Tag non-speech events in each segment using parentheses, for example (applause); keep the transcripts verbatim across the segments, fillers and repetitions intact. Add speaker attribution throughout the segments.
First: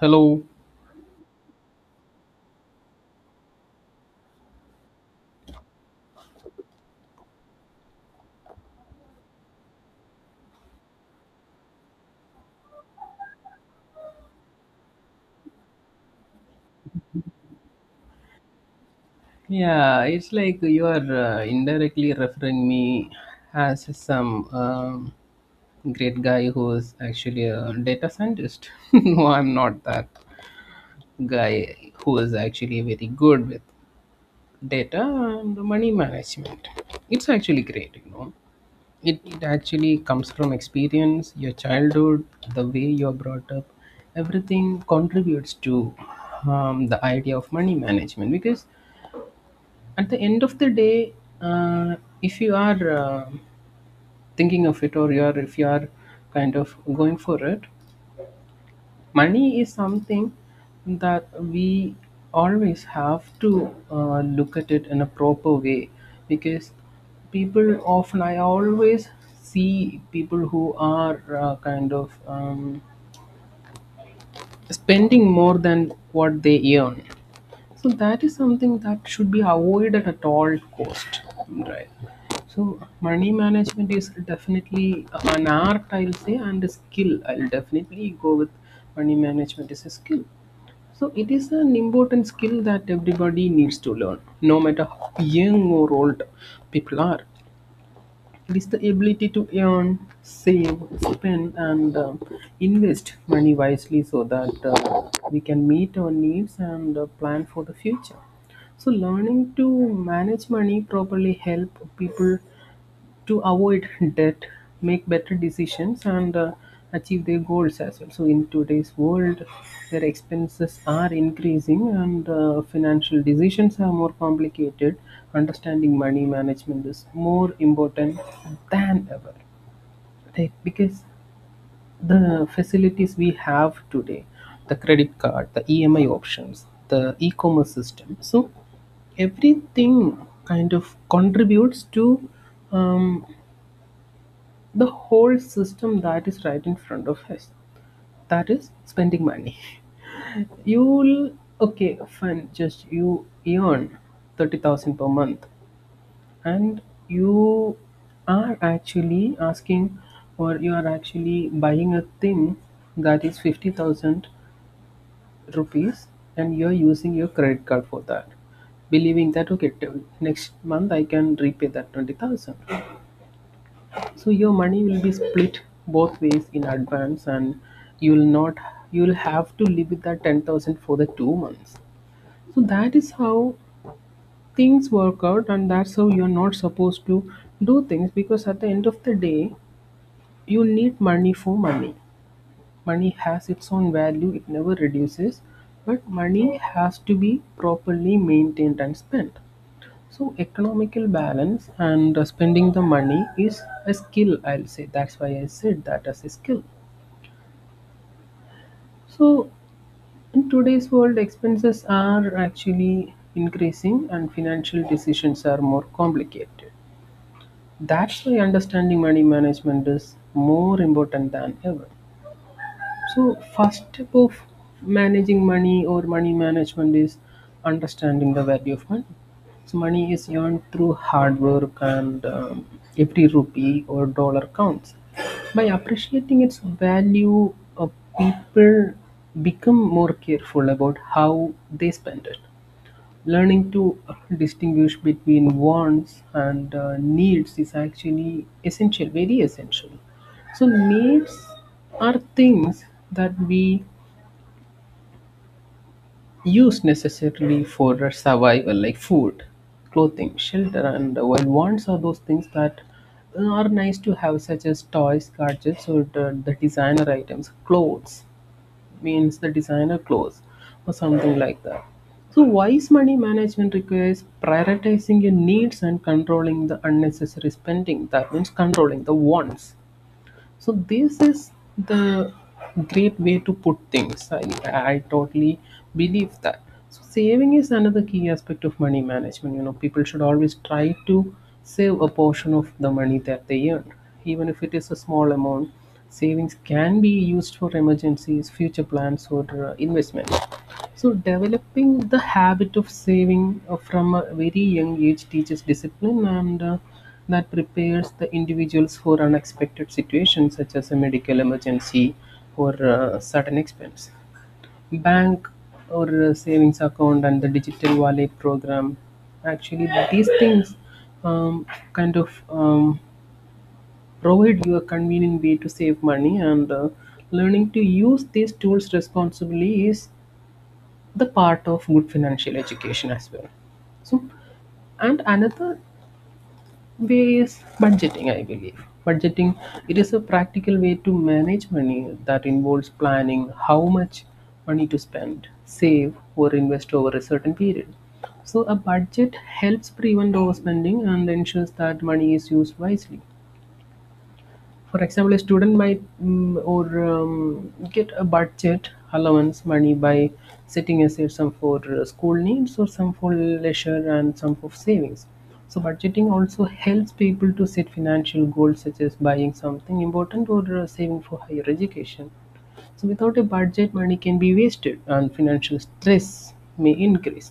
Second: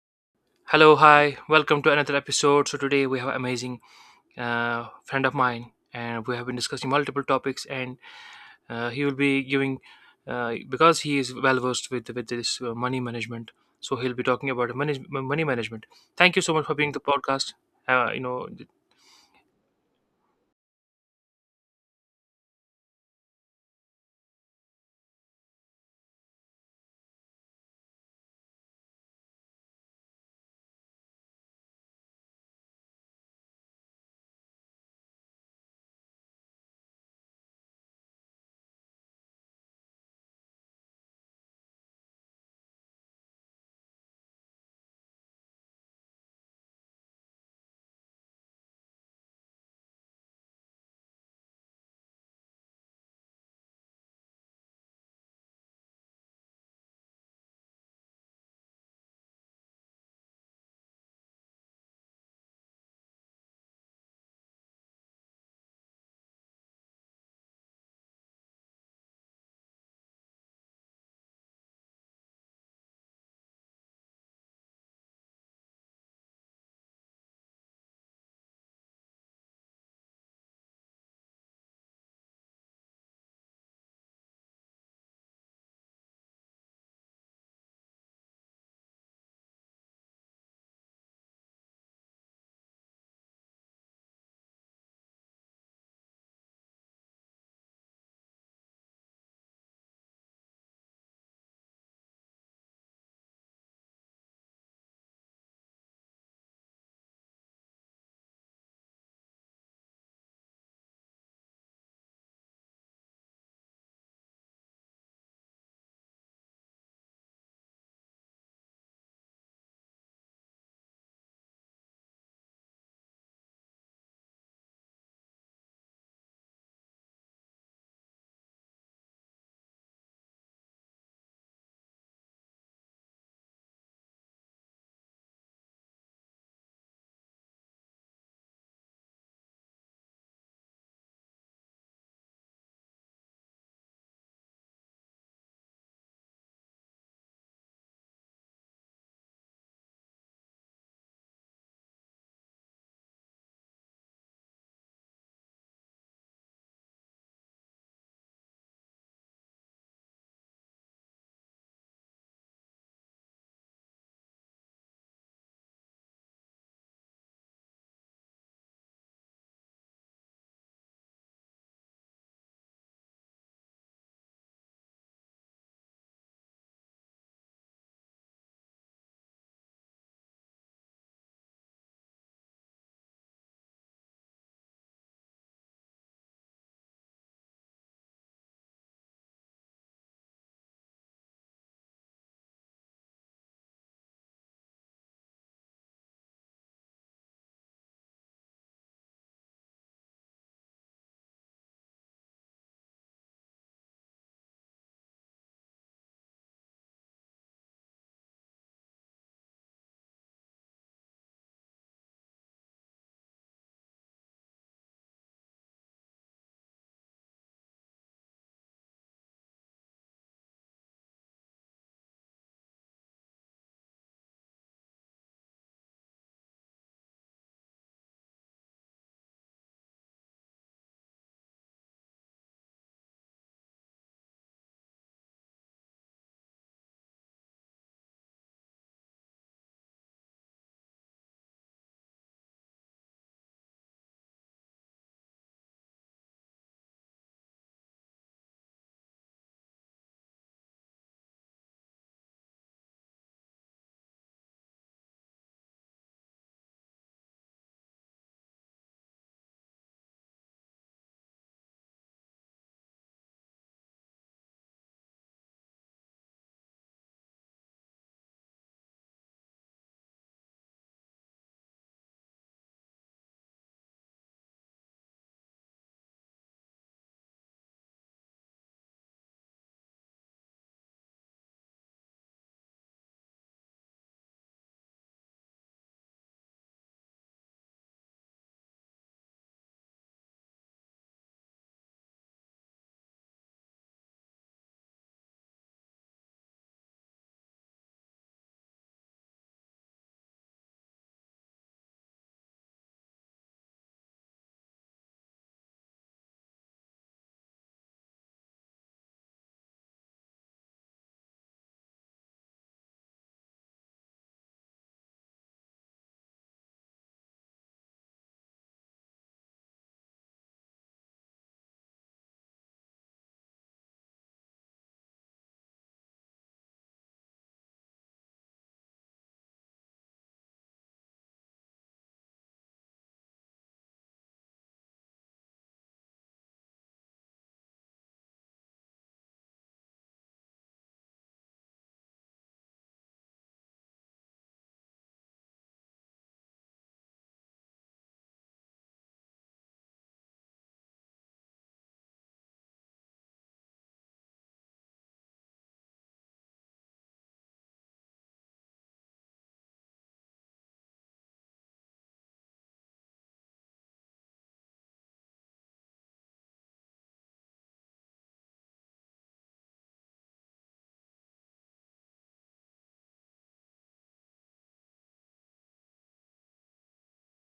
Speaker 1: Hello.
Speaker 2: Hello, hi, welcome to another episode. So today we have an amazing uh, friend of mine, and we have been discussing multiple topics. And uh, he will be giving uh, because he is well versed with with this uh, money management. So he'll be talking about money money management. Thank you so much for being the podcast. Uh, you know,
Speaker 1: Yeah, it's like you are uh, indirectly referring me as some um, great guy who is actually a data scientist. (laughs) No, I'm not that guy who is actually very good with data and money management. It's actually great, you know. It, it actually comes from experience, your childhood, the way you're brought up, everything contributes to um, the idea of money management because at the end of the day, uh, if you are uh, thinking of it, or you are if you are kind of going for it, money is something that we always have to uh, look at it in a proper way, because people often I always see people who are uh, kind of um, spending more than what they earn. So that is something that should be avoided at all cost, right? So money management is definitely an art, I'll say, and a skill. I'll definitely go with money management is a skill. So it is an important skill that everybody needs to learn, no matter how young or old people are. It is the ability to earn, save, spend, and uh, invest money wisely so that uh, we can meet our needs and uh, plan for the future. So, learning to manage money properly help people to avoid debt, make better decisions, and uh, achieve their goals as well. So, in today's world, their expenses are increasing, and uh, financial decisions are more complicated. Understanding money management is more important than ever, right? Because the facilities we have today, the credit card, the E M I options, the e-commerce system, so everything kind of contributes to um, the whole system that is right in front of us that is spending money. You'll okay, fine, just you earn thirty thousand per month, and you are actually asking or you are actually buying a thing that is fifty thousand rupees, and you're using your credit card for that, believing that okay, till next month I can repay that twenty thousand. So your money will be split both ways in advance, and you'll not you'll have to live with that ten thousand for the two months. So that is how things work out, and that's how you're not supposed to do things because at the end of the day, you need money for money. Money has its own value; it never reduces, but money has to be properly maintained and spent. So economical balance and uh, spending the money is a skill. I'll say that's why I said that as a skill. So in today's world, expenses are actually increasing and financial decisions are more complicated. That's why understanding money management is more important than ever. So, first step of managing money or money management is understanding the value of money. So, money is earned through hard work, and um, every rupee or dollar counts. By appreciating its value, uh, people become more careful about how they spend it. Learning to distinguish between wants and uh, needs is actually essential, very essential. So, needs are things that we use necessarily for our survival, like food, clothing, shelter, and uh, while wants are those things that are nice to have, such as toys, gadgets, or the, the designer items, clothes means the designer clothes or something like that. So, wise money management requires prioritizing your needs and controlling the unnecessary spending. That means controlling the wants. So this is the great way to put things. i, I totally believe that. So saving is another key aspect of money management, you know. People should always try to save a portion of the money that they earn, even if it is a small amount. Savings can be used for emergencies, future plans, or uh, investment. So developing the habit of saving uh, from a very young age teaches discipline and uh, that prepares the individuals for unexpected situations such as a medical emergency or uh, sudden expense. Bank or uh, savings account and the digital wallet program, actually these things um, kind of um, provide you a convenient way to save money, and uh, learning to use these tools responsibly is the part of good financial education as well. So, and another way is budgeting, I believe. Budgeting, it is a practical way to manage money that involves planning how much money to spend, save, or invest over a certain period. So, a budget helps prevent overspending and ensures that money is used wisely. For example, a student might mm, or um, get a budget allowance money by setting aside some for uh, school needs or some for leisure and some for savings. So budgeting also helps people to set financial goals such as buying something important or uh, saving for higher education. So without a budget, money can be wasted and financial stress may increase.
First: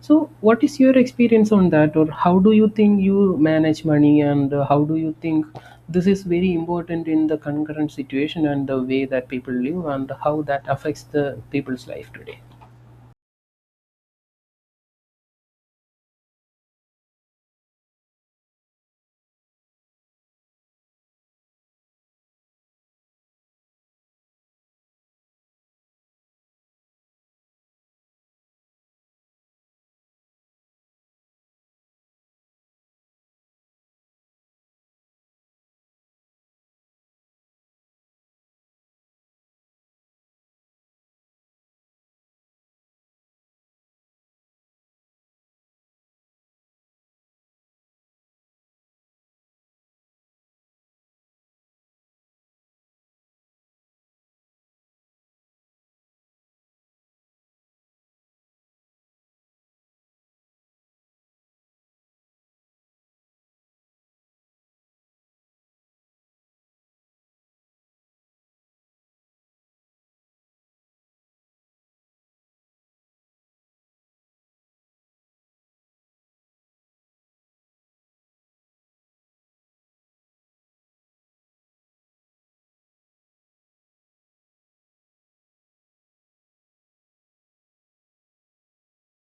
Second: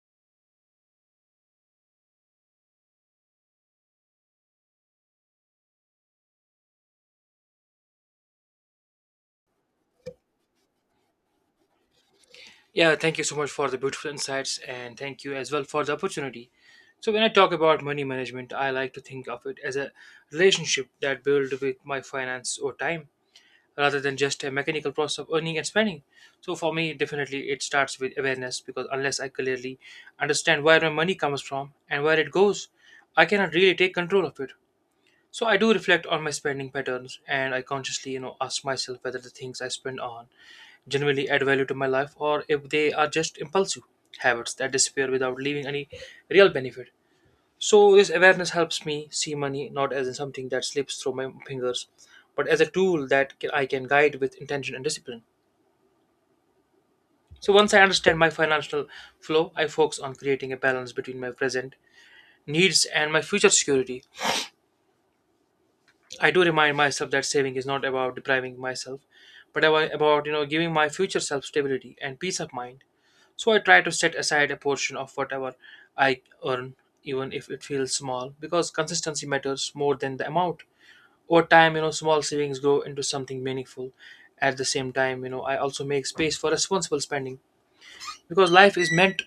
Speaker 1: So what is your experience on that, or how do you think you manage money, and uh, how do you think this is very important in the concurrent situation and the way that people live and how that affects the people's life today?
Speaker 2: yeah, thank you so much for the beautiful insights, and thank you as well for the opportunity. So when I talk about money management, I like to think of it as a relationship that build with my finance over time rather than just a mechanical process of earning and spending. So for me, definitely it starts with awareness because unless I clearly understand where my money comes from and where it goes, I cannot really take control of it. So I do reflect on my spending patterns and I consciously, you know, ask myself whether the things I spend on genuinely add value to my life or if they are just impulsive habits that disappear without leaving any real benefit. So this awareness helps me see money not as something that slips through my fingers, but as a tool that ca- I can guide with intention and discipline. So once I understand my financial flow, I focus on creating a balance between my present needs and my future security. I do remind myself that saving is not about depriving myself, but about about, you know, giving my future self stability and peace of mind. So I try to set aside a portion of whatever I earn, even if it feels small, because consistency matters more than the amount. Over time, you know, small savings grow into something meaningful. At the same time, you know, I also make space for responsible spending, because life is meant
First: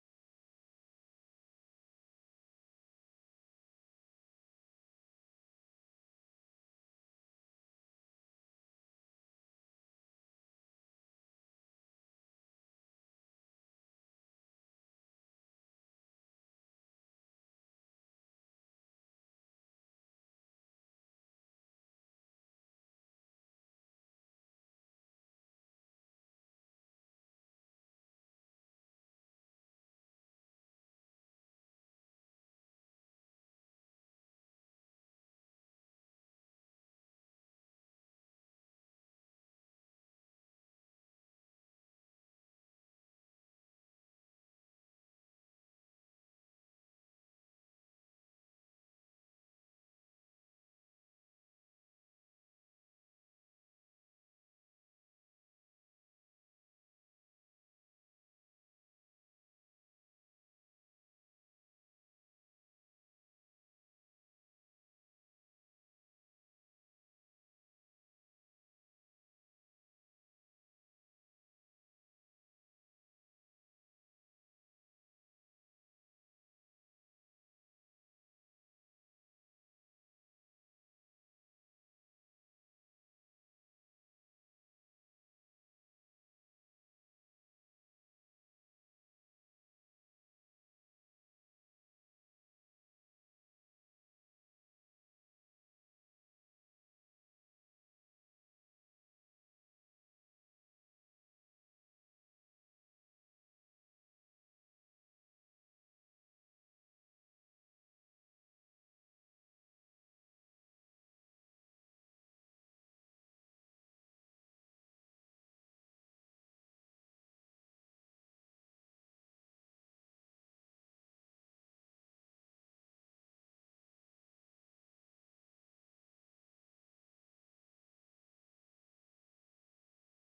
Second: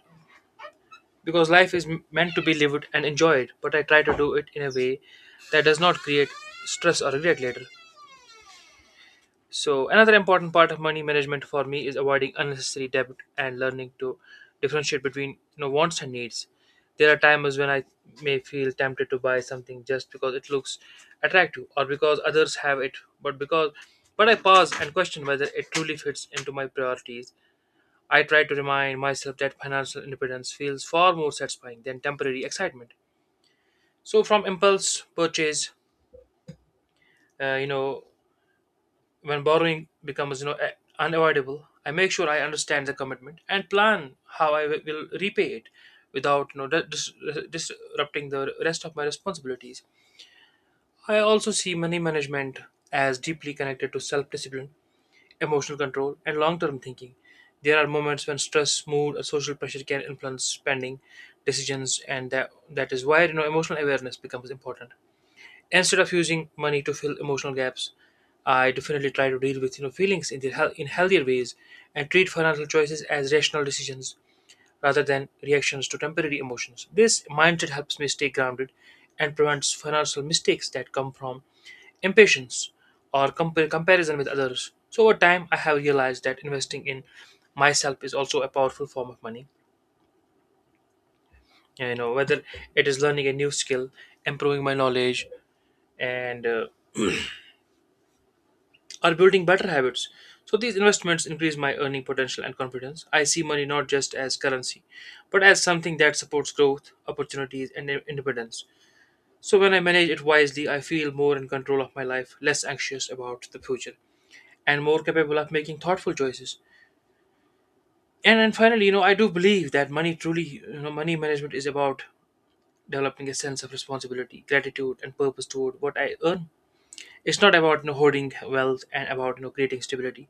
Speaker 2: because life is m- meant to be lived and enjoyed, but I try to do it in a way that does not create stress or regret later. So another important part of money management for me is avoiding unnecessary debt and learning to differentiate between, you know, wants and needs. There are times when I may feel tempted to buy something just because it looks attractive or because others have it, but because but I pause and question whether it truly fits into my priorities. I try to remind myself that financial independence feels far more satisfying than temporary excitement. So from impulse purchase, uh, you know, when borrowing becomes, you know, a- unavoidable, I make sure I understand the commitment and plan how I wi- will repay it without, you know, di- dis- disrupting the rest of my responsibilities. I also see money management as deeply connected to self discipline, emotional control, and long term thinking. There are moments when stress, mood, or social pressure can influence spending decisions, and that, that is why, you know, emotional awareness becomes important. Instead of using money to fill emotional gaps, I definitely try to deal with, you know, feelings in the hel- in healthier ways and treat financial choices as rational decisions rather than reactions to temporary emotions. This mindset helps me stay grounded and prevents financial mistakes that come from impatience or compa- comparison with others. So over time I have realized that investing in myself is also a powerful form of money, you know, whether it is learning a new skill, improving my knowledge, and uh, are building better habits. So these investments increase my earning potential and confidence. I see money not just as currency, but as something that supports growth, opportunities, and in- independence. So when I manage it wisely, I feel more in control of my life, less anxious about the future, and more capable of making thoughtful choices. And then finally, you know, I do believe that money truly, you know, money management is about developing a sense of responsibility, gratitude, and purpose toward what I earn. It's not about, you know, hoarding wealth, and about, you know, creating stability,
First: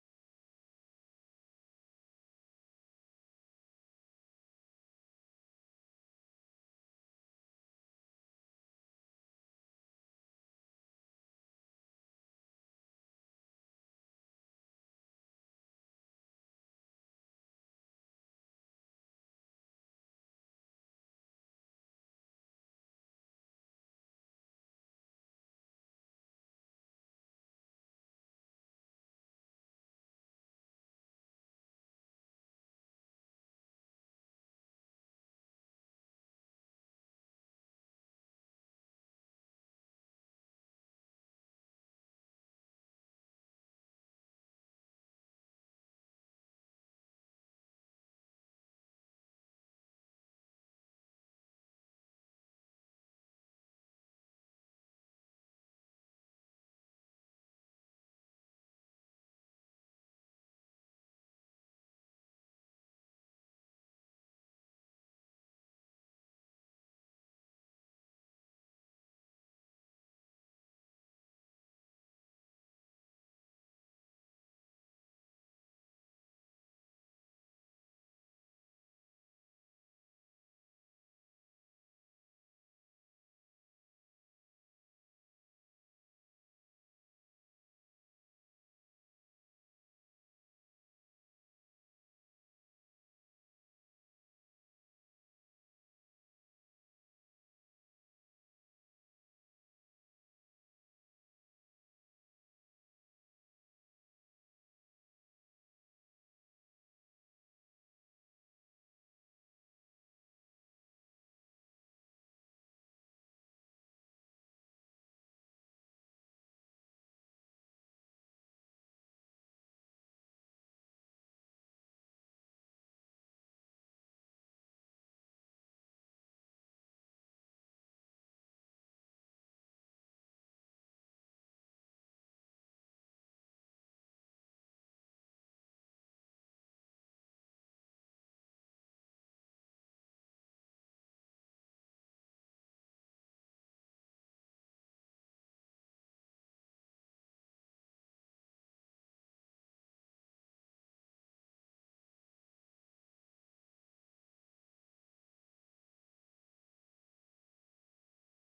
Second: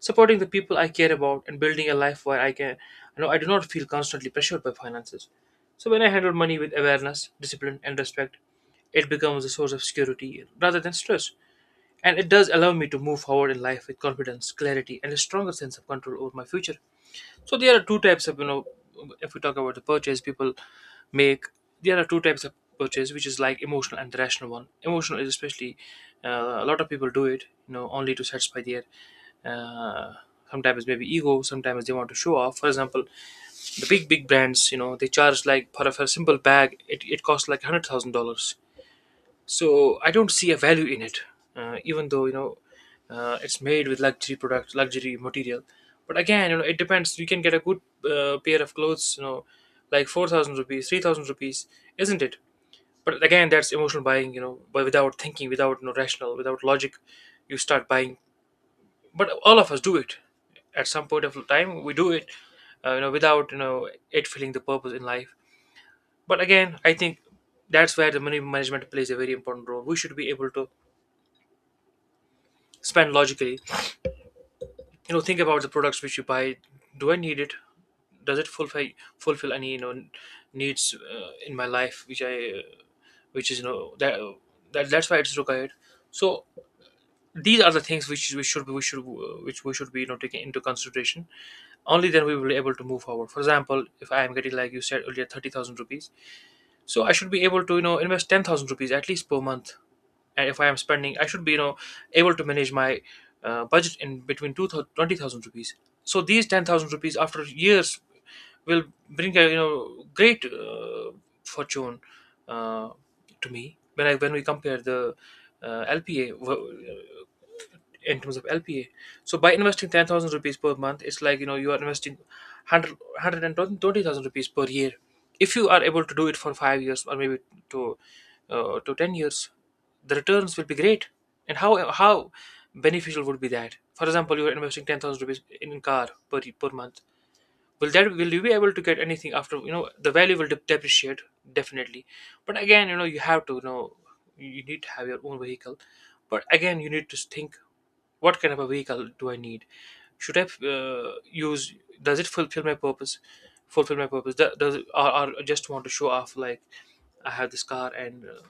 Speaker 2: supporting the people I care about, and building a life where I can, you know, I do not feel constantly pressured by finances. So when I handle money with awareness, discipline, and respect, it becomes a source of security rather than stress. And it does allow me to move forward in life with confidence, clarity, and a stronger sense of control over my future. So there are two types of, you know, if we talk about the purchase people make, there are two types of purchase, which is like emotional and the rational one. Emotional is especially, uh, a lot of people do it, you know, only to satisfy their uh, sometimes maybe ego, sometimes they want to show off. For example, the big big brands, you know, they charge like for a, for a simple bag, it, it costs like one hundred thousand dollars. So I don't see a value in it. uh, even though, you know, uh, it's made with luxury product, luxury material. But again, you know, it depends. You can get a good uh, pair of clothes, you know, like four thousand rupees, three thousand rupees, isn't it? But again, that's emotional buying, you know, but without thinking, without no rational, without logic, you start buying. But all of us do it. At some point of time we do it, uh, you know, without, you know, it filling the purpose in life. But again, I think that's where the money management plays a very important role. We should be able to spend logically, you know, think about the products which you buy. Do I need it? Does it fulfill fulfill any, you know, needs uh, in my life which I uh, which is, you know, that, that that's why it's required. So these are the things which we should we should uh, which we should be, you know, taking into consideration. Only then we will be able to move forward. For example, if I am getting, like you said earlier, thirty thousand rupees, so I should be able to, you know, invest ten thousand rupees at least per month. And if I am spending, I should be, you know, able to manage my uh, budget in between two thousand twenty thousand rupees. So these ten thousand rupees after years will bring a, you know, great uh, fortune uh, to me when I when we compare the uh, lpa in terms of L P A. So by investing ten thousand rupees per month, it's like, you know, you are investing hundred hundred and twenty thousand rupees per year. If you are able to do it for five years or maybe to, uh, to ten years, the returns will be great. And how, how beneficial would be that? For example, you are investing ten thousand rupees in car per, per month. Will that, will you be able to get anything after, you know, the value will dep- depreciate, definitely. But again, you know, you have to, you know, you need to have your own vehicle. But again, you need to think what kind of a vehicle do I need. Should I uh, use, does it fulfill my purpose fulfill my purpose? Do- does it, or, or just want to show off like I have this car, and uh,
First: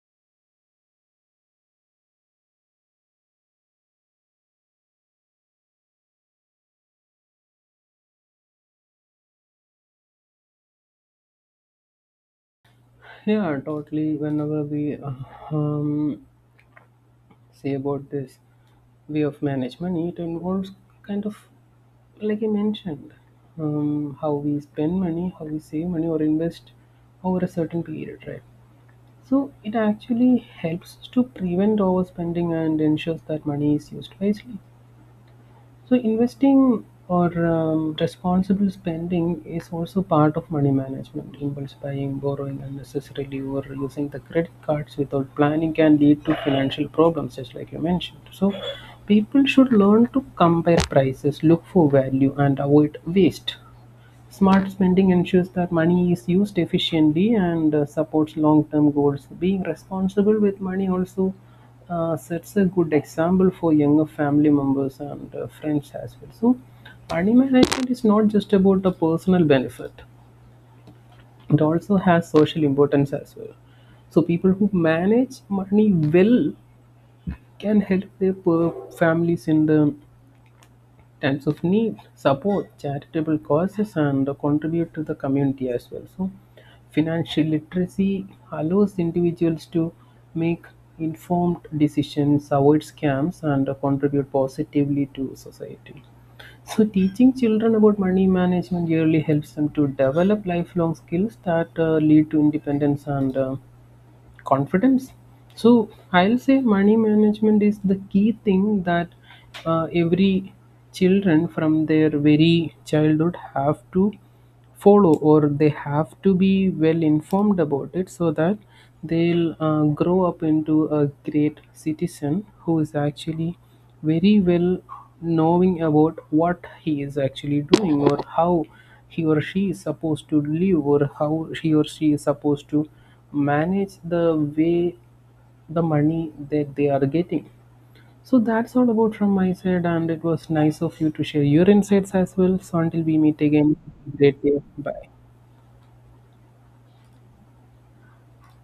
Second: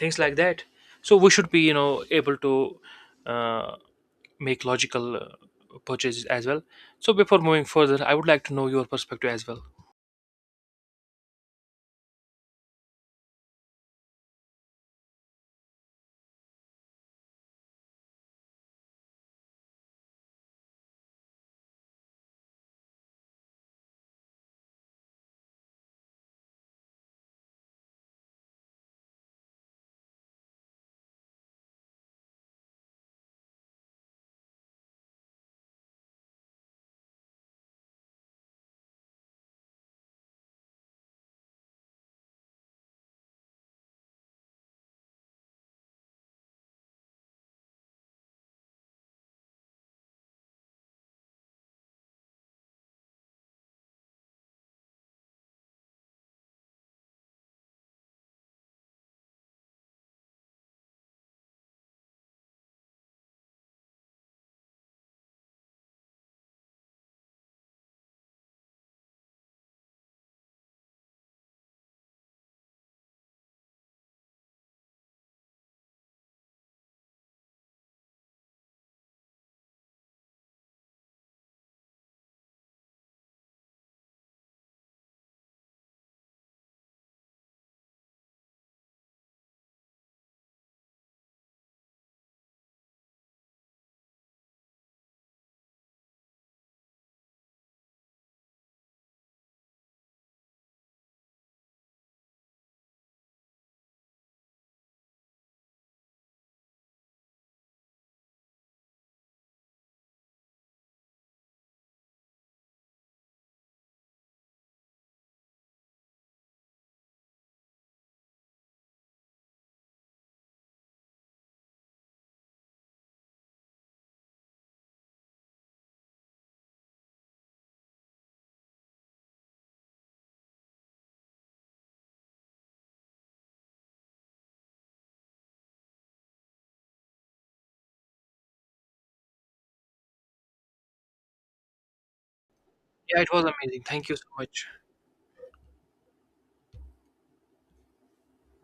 Speaker 2: things like that. So we should be, you know, able to uh, make logical uh, purchases as well. So before moving further, I would like to know your perspective as well.
Speaker 1: Yeah, totally. Whenever we uh, um, say about this way of management, it involves kind of, like I mentioned, um, how we spend money, how we save money or invest over a certain period, right? So it actually helps to prevent overspending and ensures that money is used wisely. So investing or um, responsible spending is also part of money management. Impulse buying, borrowing unnecessarily, or using the credit cards without planning can lead to financial problems, just like you mentioned. So people should learn to compare prices, look for value, and avoid waste. Smart spending ensures that money is used efficiently and uh, supports long term goals. Being responsible with money also uh, sets a good example for younger family members and uh, friends as well. So, money management is not just about the personal benefit, it also has social importance as well. So, people who manage money well can help their per- families in the times of need, support charitable causes, and contribute to the community as well. So, financial literacy allows individuals to make informed decisions, avoid scams, and contribute positively to society. So, teaching children about money management really helps them to develop lifelong skills that uh, lead to independence and uh, confidence. So I'll say money management is the key thing that uh, every children from their very childhood have to follow, or they have to be well informed about it so that they'll uh, grow up into a great citizen who is actually very well knowing about what he is actually doing or how he or she is supposed to live or how he or she is supposed to manage the way the money that they are getting. So that's all about from my side, and it was nice of you to share your insights as well. So until we
Speaker 2: Yeah, it
Speaker 1: meet
Speaker 2: was
Speaker 1: again,
Speaker 2: amazing. Thank you so
Speaker 1: great day.
Speaker 2: much.
Speaker 1: Bye.